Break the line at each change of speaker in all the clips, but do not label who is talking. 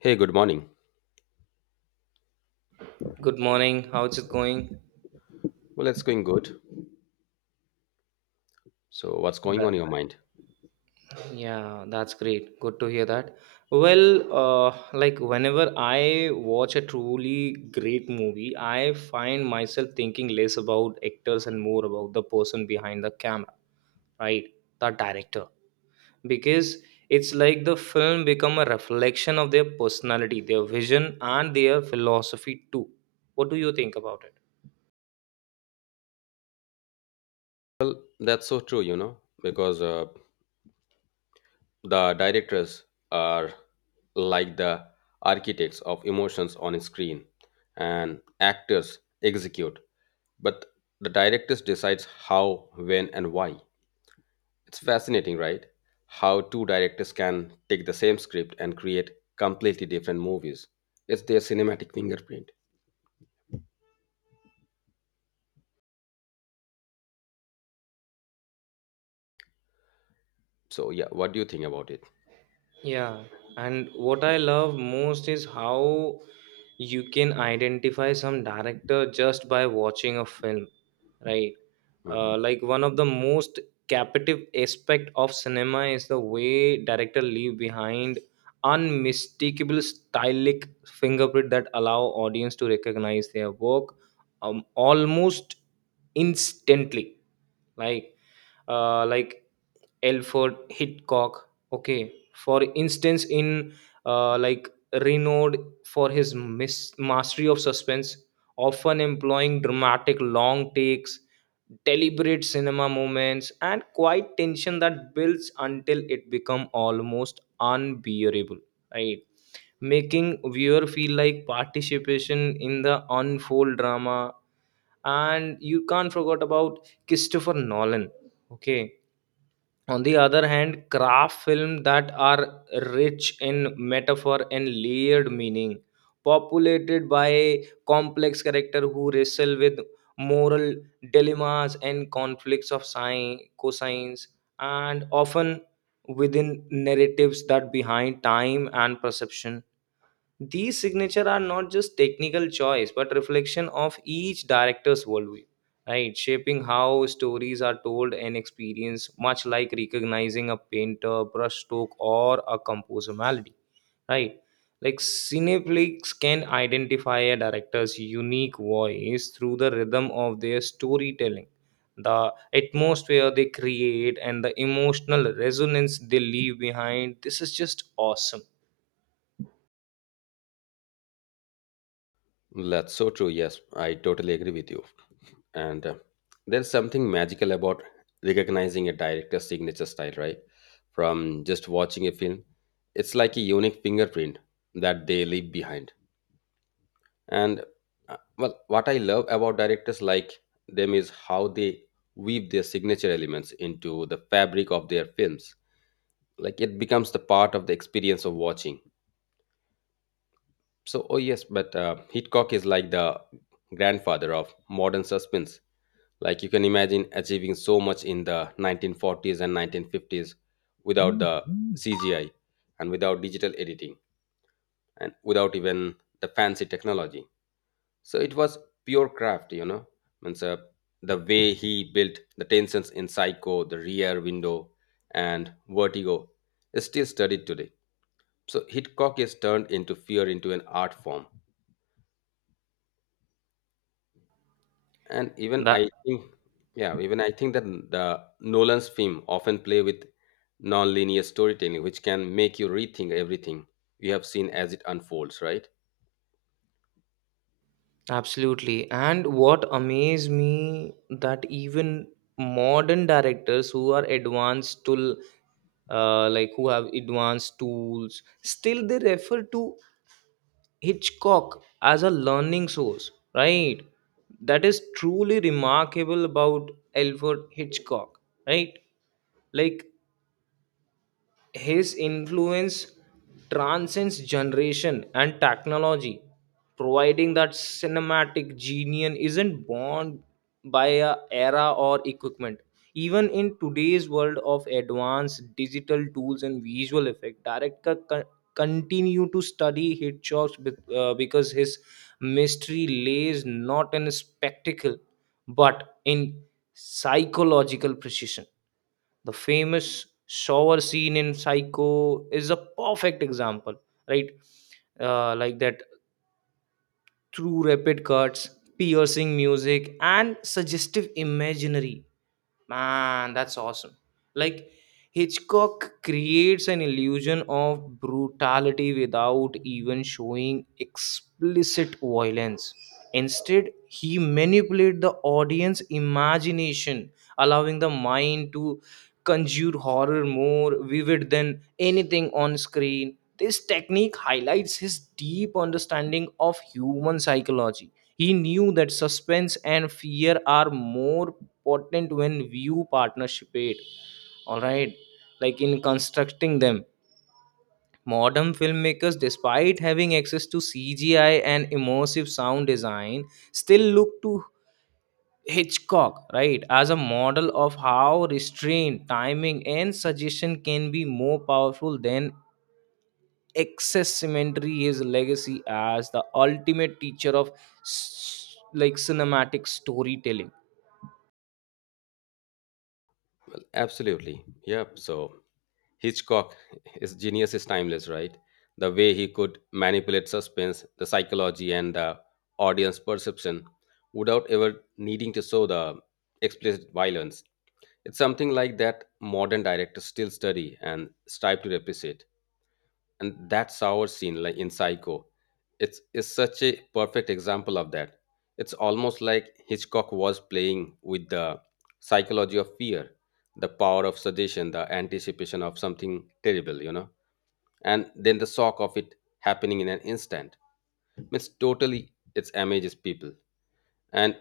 Hey, good morning.
Good morning. How's it going?
Well, it's going good. So, what's going on in
That,
your mind?
yeah, that's great. Good to hear that. Well, like whenever I watch a truly great movie, I find myself thinking less about actors and more about the person behind the camera, right? The director. Because it's like the film become a reflection of their personality, their vision, and their philosophy too. What do you think about it?
Well, that's so true, because the directors are like the architects of emotions on a screen, and actors execute, but the directors decides how, when, and why. It's fascinating, right? How two directors can take the same script and create completely different movies. It's their cinematic fingerprint. So, yeah, what do you think about it?
Yeah, and what I love most is how you can identify some director just by watching a film, right?
Mhm.
Like one of the most captive aspect of cinema is the way director leave behind unmistakable stylistic fingerprint that allow audience to recognize their work almost instantly. Like, like, Alfred Hitchcock. Okay, for instance, in uh, like renowned for his mastery of suspense, often employing dramatic long takes, deliberate cinema moments, and quiet tension that builds until it become almost unbearable. Right, making viewer feel like participation in the unfold drama. And you can't forget about Christopher Nolan. Okay, on the other hand, craft films that are rich in metaphor and layered meaning, populated by complex characters who wrestle with moral dilemmas and conflicts of science, cosines, and often within narratives that behind time and perception. These signature are not just technical choice, but reflection of each director's worldview, right? Shaping how stories are told and experienced, much like recognizing a painter, brushstroke, or a composer melody, right? Like Cineplex can identify a director's unique voice through the rhythm of their storytelling, the atmosphere they create, and the emotional resonance they leave behind. This is just awesome.
That's so true. Yes, I totally agree with you. And there's something magical about recognizing a director's signature style, right? From just watching a film, it's like a unique fingerprint that they leave behind. And well, what I love about directors like them is how they weave their signature elements into the fabric of their films. Like it becomes the part of the experience of watching. So, oh yes, but Hitchcock is like the grandfather of modern suspense. Like you can imagine achieving so much in the 1940s and 1950s without the CGI and without digital editing and without even the fancy technology. So it was pure craft. Means the way he built the tensions in Psycho, the Rear Window, and Vertigo is still studied today. So Hitchcock is turned into fear into an art form. And even
The
I think, yeah, even I think that the Nolan's film often play with non-linear storytelling, which can make you rethink everything you have seen as it unfolds, right?
Absolutely. And what amazed me that even modern directors who are advanced to who have advanced tools still they refer to Hitchcock as a learning source, right? That is truly remarkable about Alfred Hitchcock, right? Like his influence transcends generation and technology, providing that cinematic genius isn't bound by a era or equipment. Even in today's world of advanced digital tools and visual effect, continue to study Hitchcock because his mystery lays not in spectacle but in psychological precision. The famous shower scene in Psycho is a perfect example, right? Like that through rapid cuts, piercing music, and suggestive imaginary. Man, that's awesome. Like, Hitchcock creates an illusion of brutality without even showing explicit violence. Instead, he manipulates the audience imagination, allowing the mind to conjure horror more vivid than anything on screen. This technique highlights his deep understanding of human psychology. He knew that suspense and fear are more potent when view participate. All right, like in constructing them. Modern filmmakers, despite having access to CGI and immersive sound design, still look to Hitchcock, right, as a model of how restraint, timing, and suggestion can be more powerful than excess accessimentary his legacy as the ultimate teacher of s- like cinematic storytelling.
Well, absolutely. Yep. So Hitchcock, his genius is timeless, right? The way he could manipulate suspense, the psychology, and the audience perception without ever needing to show the explicit violence. It's something like that modern directors still study and strive to replicate. And that's our scene, like in Psycho, it's is such a perfect example of that. It's almost like Hitchcock was playing with the psychology of fear, the power of suggestion, the anticipation of something terrible, and then the shock of it happening in an instant. Means totally it amages people. And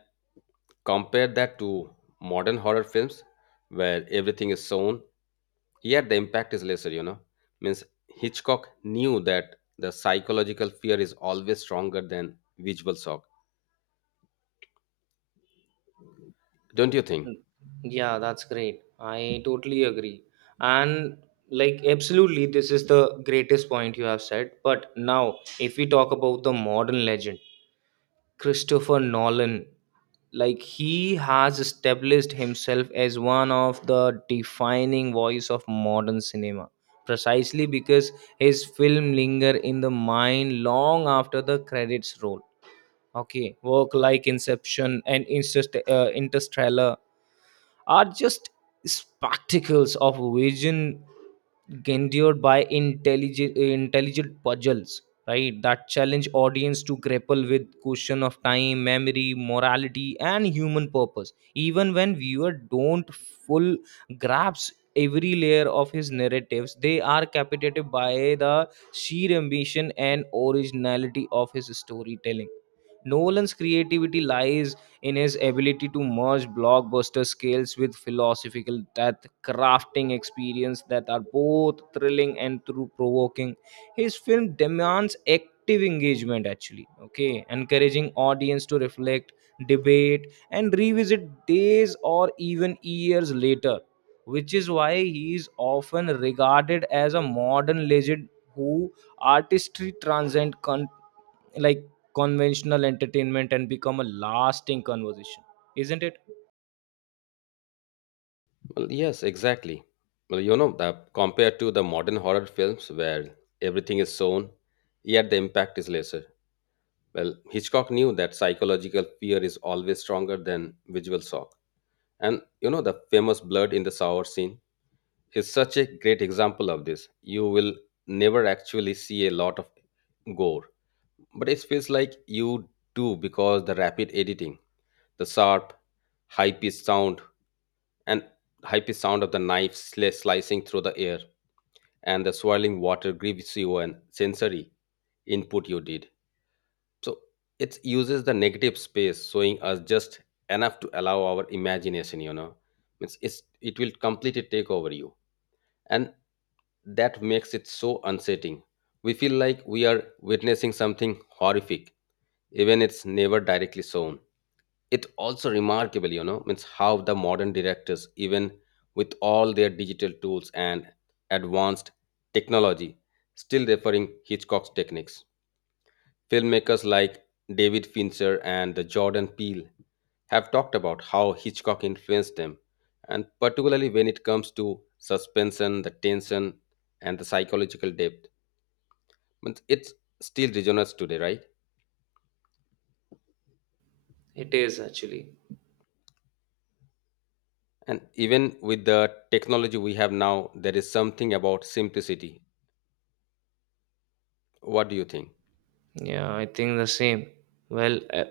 compare that to modern horror films where everything is shown here, the impact is lesser. Means Hitchcock knew that the psychological fear is always stronger than visual shock. Don't you think?
Mm. Yeah, that's great. I totally agree. And like, absolutely, this is the greatest point you have said. But now, if we talk about the modern legend, Christopher Nolan. Like he has established himself as one of the defining voice of modern cinema, precisely because his film linger in the mind long after the credits roll. Okay, work like inception and interstellar are just spectacles of vision, endured by intelligent puzzles, right, that challenge audience to grapple with question of time, memory, morality, and human purpose. Even when viewer don't full grasp every layer of his narratives, they are captivated by the sheer ambition and originality of his storytelling. Nolan's creativity lies in his ability to merge blockbuster scales with philosophical depth, crafting experience that are both thrilling and through provoking. His film demands active engagement actually, okay, encouraging audience to reflect, debate, and revisit days or even years later, which is why he is often regarded as a modern legend who artistry transcends like conventional entertainment and become a lasting conversation, isn't it?
Well, yes, exactly. Well, compared to the modern horror films where everything is shown, yet the impact is lesser. Well, Hitchcock knew that psychological fear is always stronger than visual shock. And the famous blood in the shower scene is such a great example of this. You will never actually see a lot of gore, but it feels like you do because the rapid editing, the sharp, high-pitched sound, and high-pitched sound of the knife slicing through the air, and the swirling water gives you an sensory input you did. So it uses the negative space, showing us just enough to allow our imagination. It will completely take over you, and that makes it so unsettling. We feel like we are witnessing something horrific, even it's never directly shown. It also remarkable, means how the modern directors, even with all their digital tools and advanced technology, still referring Hitchcock's techniques. Filmmakers like David Fincher and Jordan Peele have talked about how Hitchcock influenced them, and particularly when it comes to suspension, the tension, and the psychological depth, means it still resonates today, right?
It is actually.
And even with the technology we have now, there is something about simplicity. What do you think?
Yeah, I think the same. Well,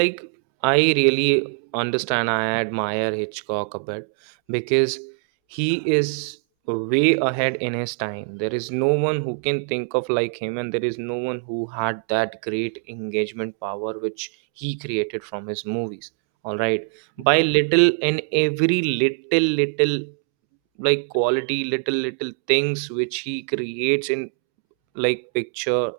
like I really understand. I admire Hitchcock a bit because he is way ahead in his time. There is no one who can think of like him, and there is no one who had that great engagement power which he created from his movies. All right, by little and every little little like quality little little things which he creates in like picture,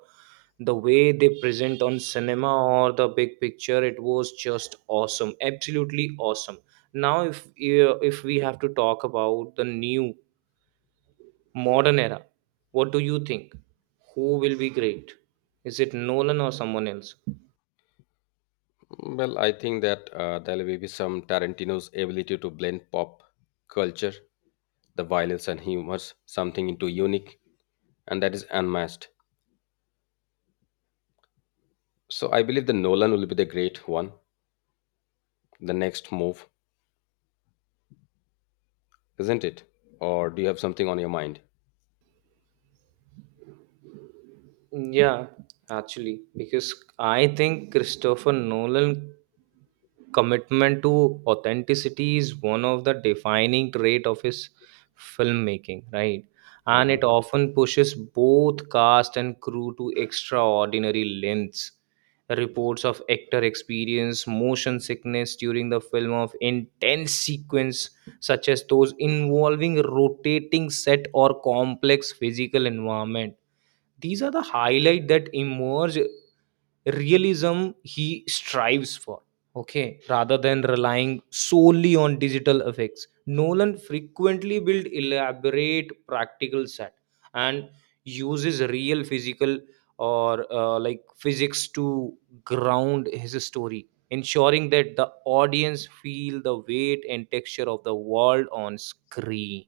the way they present on cinema or the big picture, it was just awesome, absolutely awesome. Now if we have to talk about the new modern era, what do you think, who will be great? Is it nolan or someone else?
Well, I think that there will be some Tarantino's ability to blend pop culture, the violence and humor, something into unique, and that is unmatched. So I believe the Nolan will be the great one, the next move, isn't it? Or do you have something on your mind?
Yeah, actually, because I think christopher nolan commitment to authenticity is one of the defining trait of his filmmaking, right, and
Mhm.
it often pushes both cast and crew to extraordinary lengths. Reports of actor experience motion sickness during the film of intense sequence such as those involving rotating set or complex physical environment, these are the highlight that emerge realism he strives for. Okay, rather than relying solely on digital effects, nolan frequently built elaborate practical set and uses real physical or physics to ground his story, ensuring that the audience feel the weight and texture of the world on screen.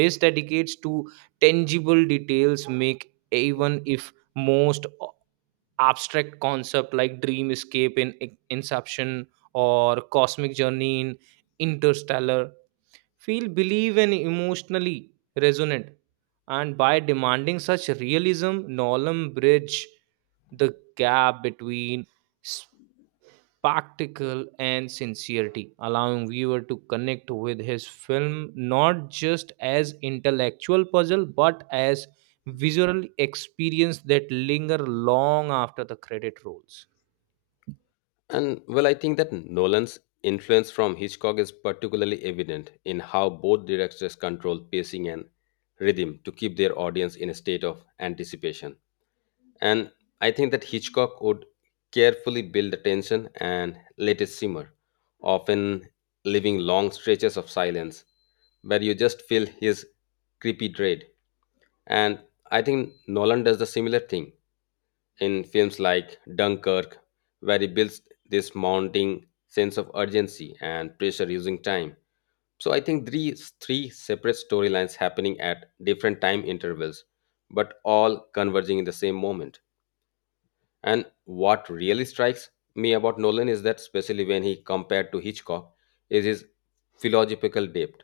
This dedicates to tangible details make even if most abstract concept like dream escape in inception or cosmic journey in interstellar feel believe and emotionally resonant. And by demanding such realism, nolan bridge the gap between spectacle and sincerity, allowing viewer to connect with his film not just as intellectual puzzle but as visual experience that linger long after the credit rolls.
And well, I think that Nolan's influence from Hitchcock is particularly evident in how both directors control pacing and rhythm to keep their audience in a state of anticipation. And I think that Hitchcock would carefully build the tension and let it simmer, often leaving long stretches of silence where you just feel his creepy dread. And I think Nolan does the similar thing in films like Dunkirk, where he builds this mounting sense of urgency and pressure using time. So I think these three separate storylines happening at different time intervals, but all converging in the same moment. And what really strikes me about Nolan is that, especially when he compared to Hitchcock, is his philosophical depth.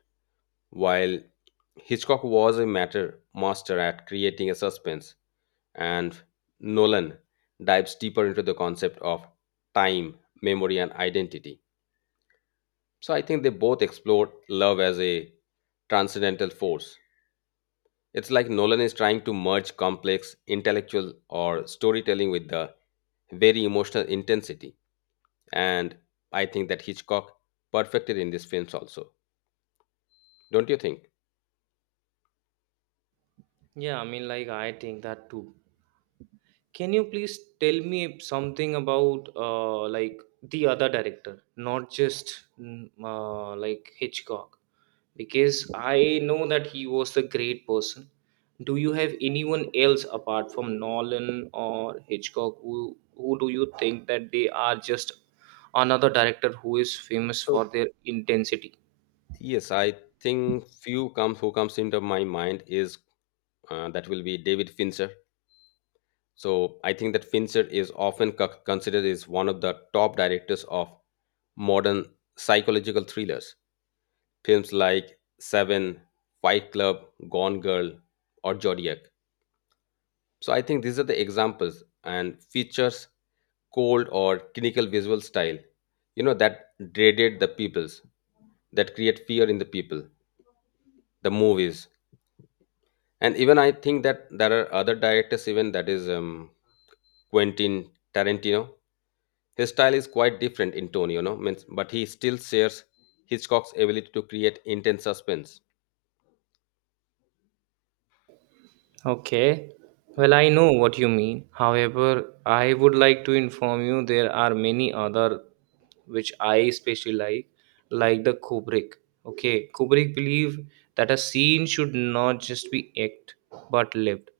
While Hitchcock was a matter master at creating a suspense, and Nolan dives deeper into the concept of time, memory, and identity. So I think they both explored love as a transcendental force. It's like Nolan is trying to merge complex intellectual or storytelling with the very emotional intensity, and I think that Hitchcock perfected in these films also. Don't you think?
Yeah, I mean like I think that too. Can you please tell me something about the other director, not just Hitchcock? Because I know that he was a great person. Do you have anyone else apart from Nolan or Hitchcock who do you think that they are just another director who is famous
So
for their intensity?
yes, I think few comes who comes into my mind is that will be David Fincher. So I think that Fincher is often considered as one of the top directors of modern psychological thrillers. Films like Seven, Fight Club, Gone Girl, or Zodiac. So I think these are the examples and features cold or clinical visual style, you know, that dreaded the peoples, that create fear in the people, the movies. And even I think that there are other directors, even that is Quentin Tarantino. His style is quite different in tone, you know, means, but he still shares Hitchcock's ability to create intense suspense.
Okay.
So,
Well, I know what you mean. However, I would like to inform you there are many other which I especially like the Kubrick. Okay, Kubrick believed that a scene should not just be act but lived,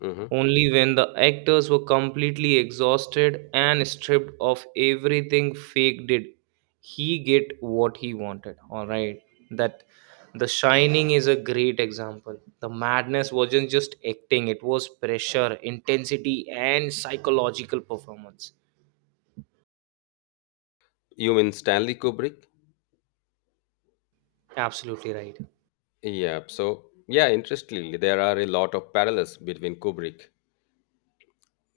mhm.
only when the actors were completely exhausted and stripped of everything fake did he get what he wanted. All right, that the shining is a great example. The madness wasn't just acting, it was pressure, intensity, and psychological performance.
You mean Stanley Kubrick?
Absolutely right.
Yeah. So, yeah, interestingly, there are a lot of parallels between Kubrick.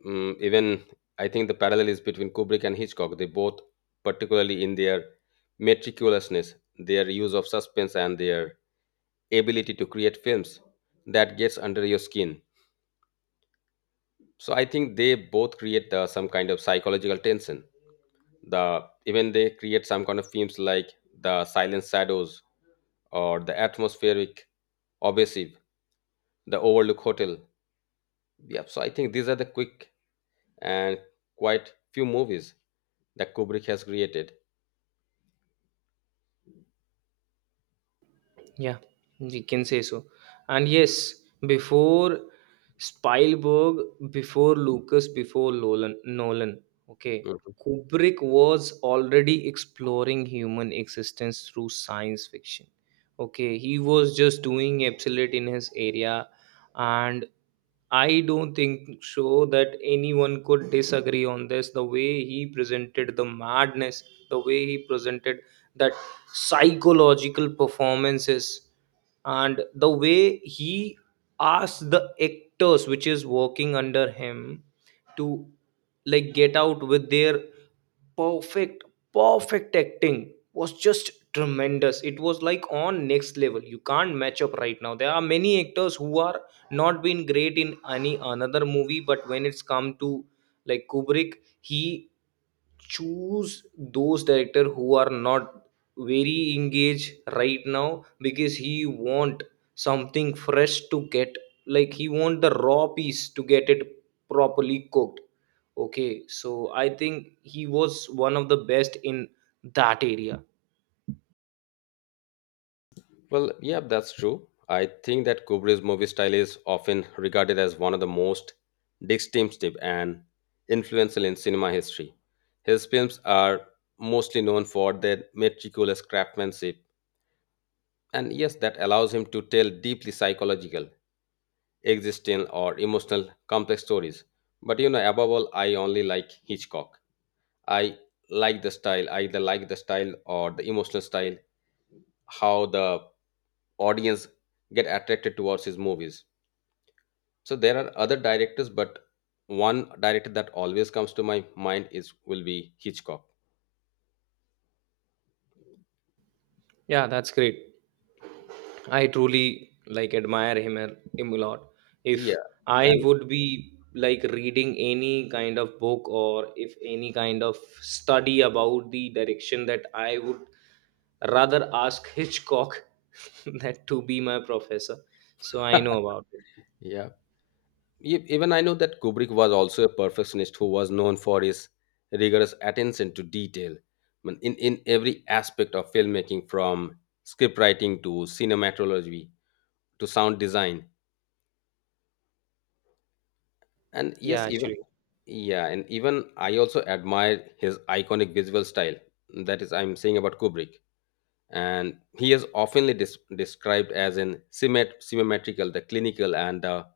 Even I think the parallel is between Kubrick and Hitchcock. They both, particularly in their meticulousness, their use of suspense, and their ability to create films that gets under your skin. So I think they both create some kind of psychological tension. The even they create some kind of films like the Silent Shadows, or the atmospheric, obsessive, the Overlook Hotel. Yeah, so I think these are the quick and quite few movies that Kubrick has created.
Yeah, we can say so. And yes, before Spielberg, before Lucas, before Nolan, okay,
Mm.
Kubrick was already exploring human existence through science fiction. Okay, he was just doing absolute in his area, and I don't think so that anyone could disagree on this. The way he presented the madness, the way he presented that psychological performances, and the way he asked the actors which is working under him to like get out with their perfect, perfect acting was just tremendous. It was like on next level. You can't match up right now. There are many actors who are not been great in any another movie, but when it's come to like kubrick, he choose those director who are not very engaged right now because he want something fresh to get, like he want the raw piece to get it properly cooked. Okay, so I think he was one of the best in that area.
Well, yeah, that's true. I think that Kubrick's movie style is often regarded as one of the most distinctive and influential in cinema history. His films are mostly known for their meticulous craftsmanship, and yes, that allows him to tell deeply psychological, existential, or emotional complex stories. But you know, above all, I only like Hitchcock. I like the style. I either like the style or the emotional style, how the audience get attracted towards his movies. So there are other directors, but one director that always comes to my mind is will be Hitchcock.
Yeah, that's great. I truly like admire him a lot.
Yeah,
If I
and
would be like reading any kind of book or if any kind of study about the direction, that I would rather ask Hitchcock that to be my professor. So I know about it.
yeah, even I know that Kubrick was also a perfectionist who was known for his rigorous attention to detail. I mean, in every aspect of filmmaking, from script writing to cinematography to sound design. And
Yeah,
yes, even
actually.
yeah, and even I also admire his iconic visual style. That is, I'm saying about Kubrick. And he is oftenly described as an symmetrical, the clinical, and the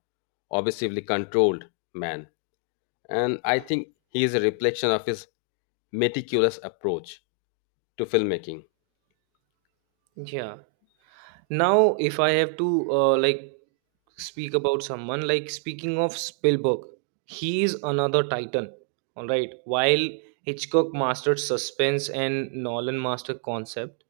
obsessively controlled man. And I think he is a reflection of his meticulous approach to filmmaking.
Yeah. Now, if I have to speak about someone, like speaking of Spielberg, he is another titan. All right, while Hitchcock mastered suspense and Nolan mastered concept,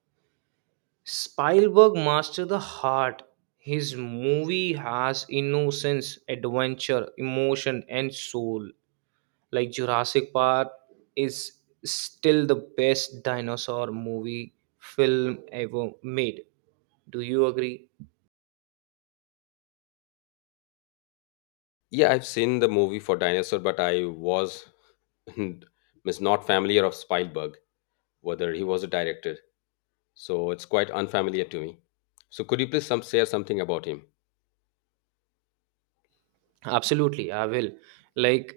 Spielberg mastered the heart. His movie has innocence, adventure, emotion, and soul. Like Jurassic Park is still the best dinosaur movie film ever made. Do you agree?
Yeah, I've seen the movie for Dinosaur, but I was was not familiar of Spielberg, whether he was a director. So it's quite unfamiliar to me. So could you please some share something about him?
Absolutely, I will. Like,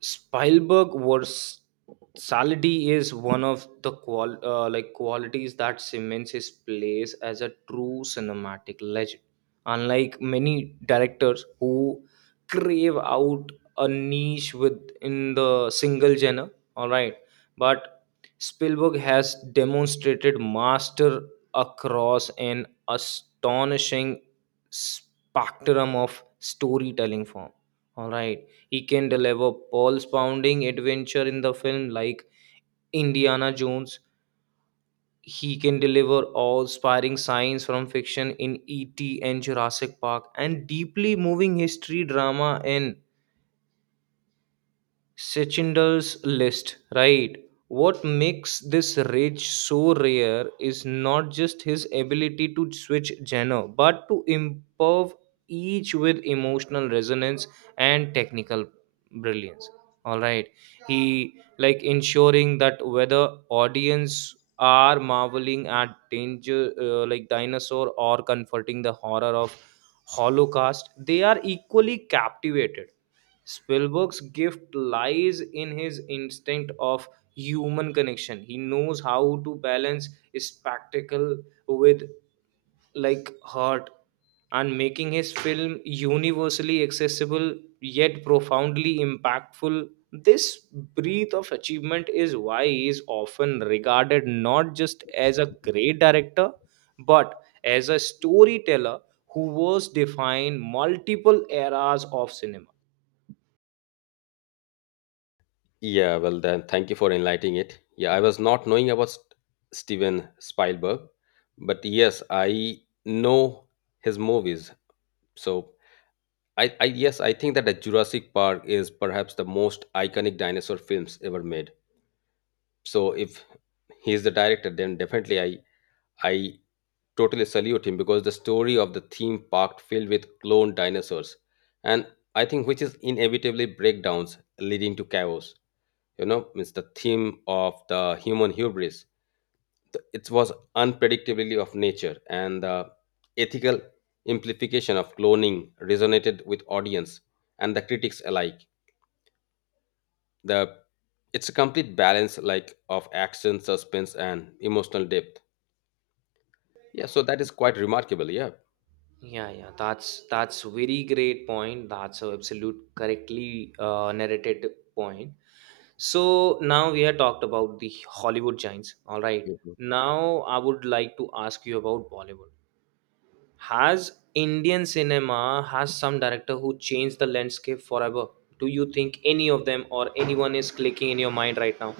Spielberg versatility is one of the qualities that cements his place as a true cinematic legend. Unlike many directors who crave out a niche within the single genre, all right, but Spielberg has demonstrated master across an astonishing spectrum of storytelling form. All right, he can deliver pulse pounding adventure in the film like Indiana Jones. He can deliver awe inspiring science from fiction in E.T. and Jurassic Park, and deeply moving history drama in Sechinder's list, right? What makes this rage so rare is not just his ability to switch genre, but to improve each with emotional resonance and technical brilliance. All right, he like ensuring that whether audience are marveling at danger, like dinosaur, or comforting the horror of Holocaust, they are equally captivated. Spielberg's gift lies in his instinct of human connection. He knows how to balance spectacle with like heart, and making his film universally accessible yet profoundly impactful. This breath of achievement is why he is often regarded not just as a great director but as a storyteller who was defined multiple eras of cinema.
Yeah, well then, thank you for enlightening it. Yeah, I was not knowing about Steven Spielberg, but yes, I know his movies. So I yes, I think that the Jurassic Park is perhaps the most iconic dinosaur films ever made. So if he is the director, then definitely I totally salute him because the story of the theme park filled with cloned dinosaurs, and I think which is inevitably breakdowns leading to chaos, you know, it's the theme of the human hubris. The, it was unpredictability of nature and the ethical implication of cloning resonated with audience and the critics alike. The, it's a complete balance like of action suspense and emotional depth. Yeah, so that is quite remarkable, yeah.
Yeah, that's very great point. That's a absolute correctly narrated point. So now we have talked about the Hollywood giants. All right.
Mhm.
Now I would like to ask you about Bollywood. Has Indian cinema has some director who changed the landscape forever? Do you think any of them or anyone is clicking in your mind right now?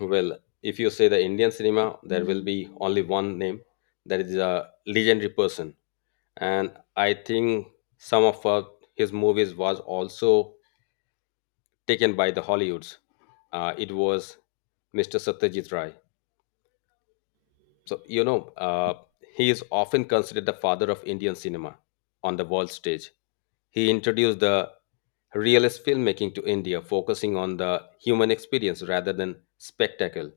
Well, if you say the Indian cinema, there will be only one name, that is a legendary person, and I think some of his movies was also taken by the Hollywoods. It was Mr. Satyajit Ray. So you know, he is often considered the father of Indian cinema on the world stage. He introduced the realist filmmaking to India, focusing on the human experience rather than spectacle.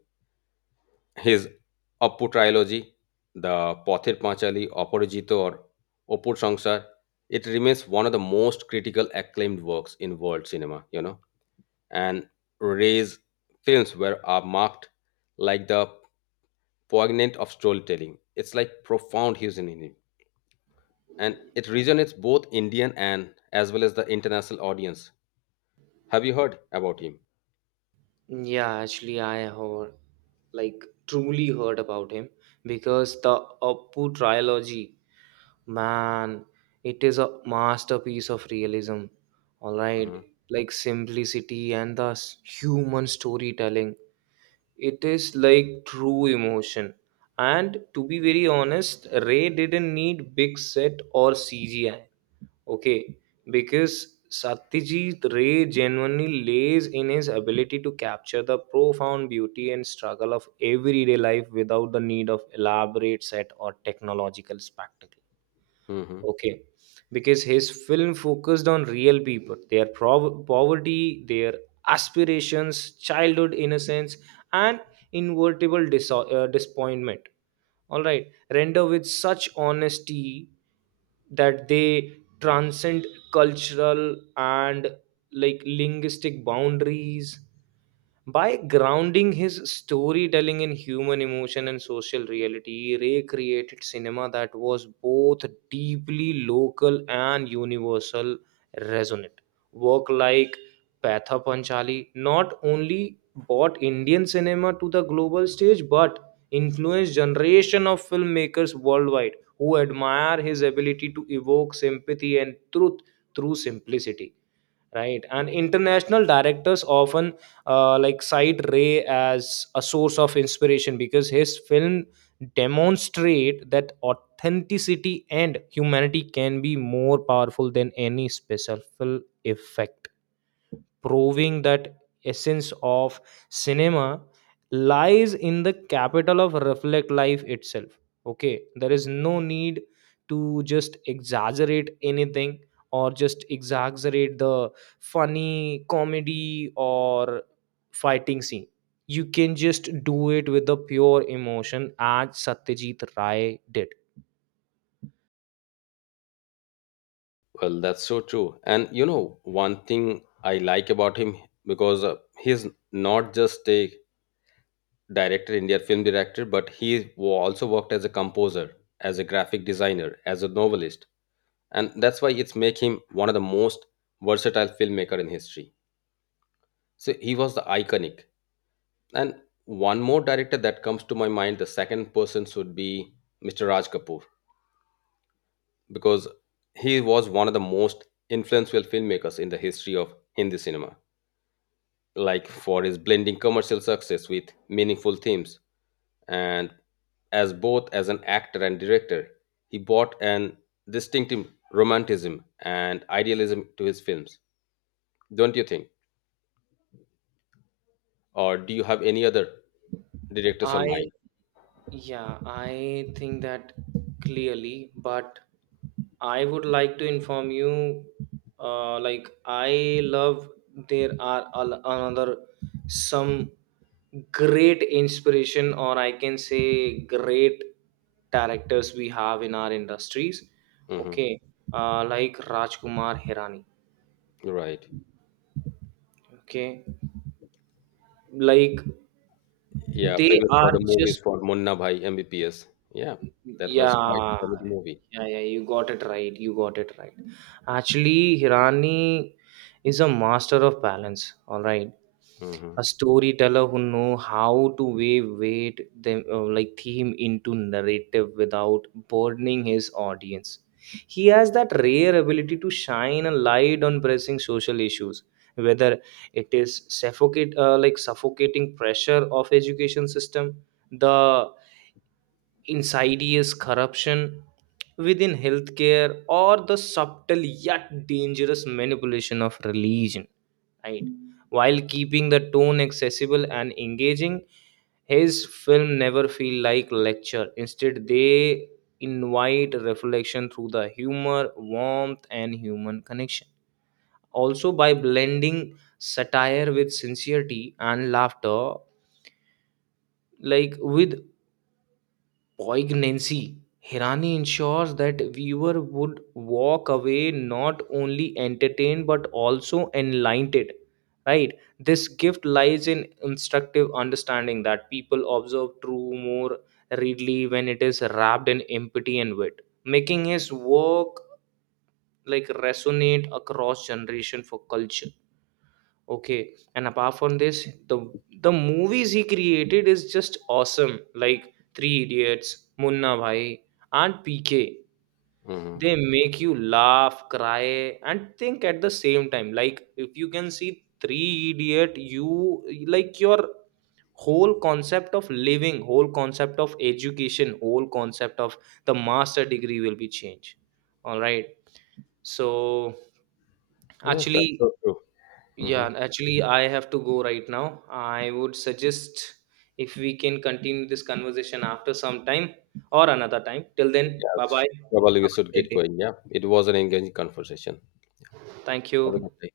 His Oppu trilogy, the Pother Panchali, Opporjito, or Oppu Sangsar, it remains one of the most critical acclaimed works in world cinema, you know. And Ray's films were are marked like the poignant of storytelling. It's like profound hues in it. And it resonates both Indian and as well as the international audience. Have you heard about him?
Yeah, actually, I heard like truly heard about him because the Appu trilogy, man, it is a masterpiece of realism. All right, like simplicity and human storytelling. It is like true emotion. And to be very honest, Ray didn't need big set or CGI. Okay, because Satyajit Ray genuinely lays in his ability to capture the profound beauty and struggle of everyday life without the need of elaborate set or technological spectacle.
Hmm.
Okay, because his film focused on real people, their poverty, their aspirations, childhood innocence, and invertible disappointment. All right, render with such honesty that they transcend cultural and like linguistic boundaries. By grounding his storytelling in human emotion and social reality, Ray created cinema that was both deeply local and universal resonant. Work like Patha Panchali not only brought Indian cinema to the global stage but influenced generation of filmmakers worldwide who admire his ability to evoke sympathy and truth through simplicity, right? And international directors often like cite Ray as a source of inspiration because his film demonstrate that authenticity and humanity can be more powerful than any special effect, proving that essence of cinema lies in the capital of reflect life itself. Okay, there is no need to just exaggerate anything or just exaggerate the funny comedy or fighting scene. You can just do it with the pure emotion as Satyajit Ray did.
Well, that's so true. And you know, one thing I like about him because he's not just a director, Indian film director, but he also worked as a composer, as a graphic designer, as a novelist, and that's why it's make him one of the most versatile filmmaker in history. So he was the iconic. And one more director that comes to my mind, the second person should be Mr. Raj Kapoor, because he was one of the most influential filmmakers in the history of Hindi cinema, like for his blending commercial success with meaningful themes, and as both as an actor and director, he brought an distinctive romanticism and idealism to his films. Don't you think? Or do you have any other directors on
I...
mind?
yeah, I think that clearly, but I would like to inform you like I love there are another some great inspiration, or I can say great directors we have in our industries.
Hmm.
Okay. Like Rajkumar Hirani.
Right.
Okay, like
Yeah,
they
famous for
are
the movies
just...
for Munna Bhai MBBPS. Yeah. That was quite a
yeah,
comedy movie.
yeah. You got it right. You got it right. Actually, Hirani is a master of balance. All right,
Hmm.
a storyteller who know how to wave weight them like theme into narrative without burdening his audience. He has that rare ability to shine a light on pressing social issues, whether it is suffocate like suffocating pressure of education system, the insidious corruption within healthcare, or the subtle yet dangerous manipulation of religion, right? While keeping the tone accessible and engaging, his film never feel like lecture. Instead they invite reflection through the humor, warmth and human connection. Also by blending satire with sincerity and laughter, like with poignancy, Hirani ensures that viewer would walk away not only entertained but also enlightened. Right? This gift lies in instructive understanding that people observe true more readily when it is wrapped in empathy and wit, making his work like resonate across generation for culture. Okay, and apart from this, the movies he created is just awesome. Like Three Idiots, Munna Bhai, and PK.
Hmm.
They make you laugh, cry, and think at the same time. Like if you can see Three Idiot, you like your whole concept of living, whole concept of education, whole concept of the master degree will be changed. All right. So
Yes,
actually...
that's so true.
yeah,
Hmm.
and actually, I have to go right now. I would suggest if we can continue this conversation after some time or another time. Till then,
Yes,
bye bye.
probably we
Have a
should
great
get
day.
going. Yeah, it was an engaging conversation.
Thank
Have a good
you.
day.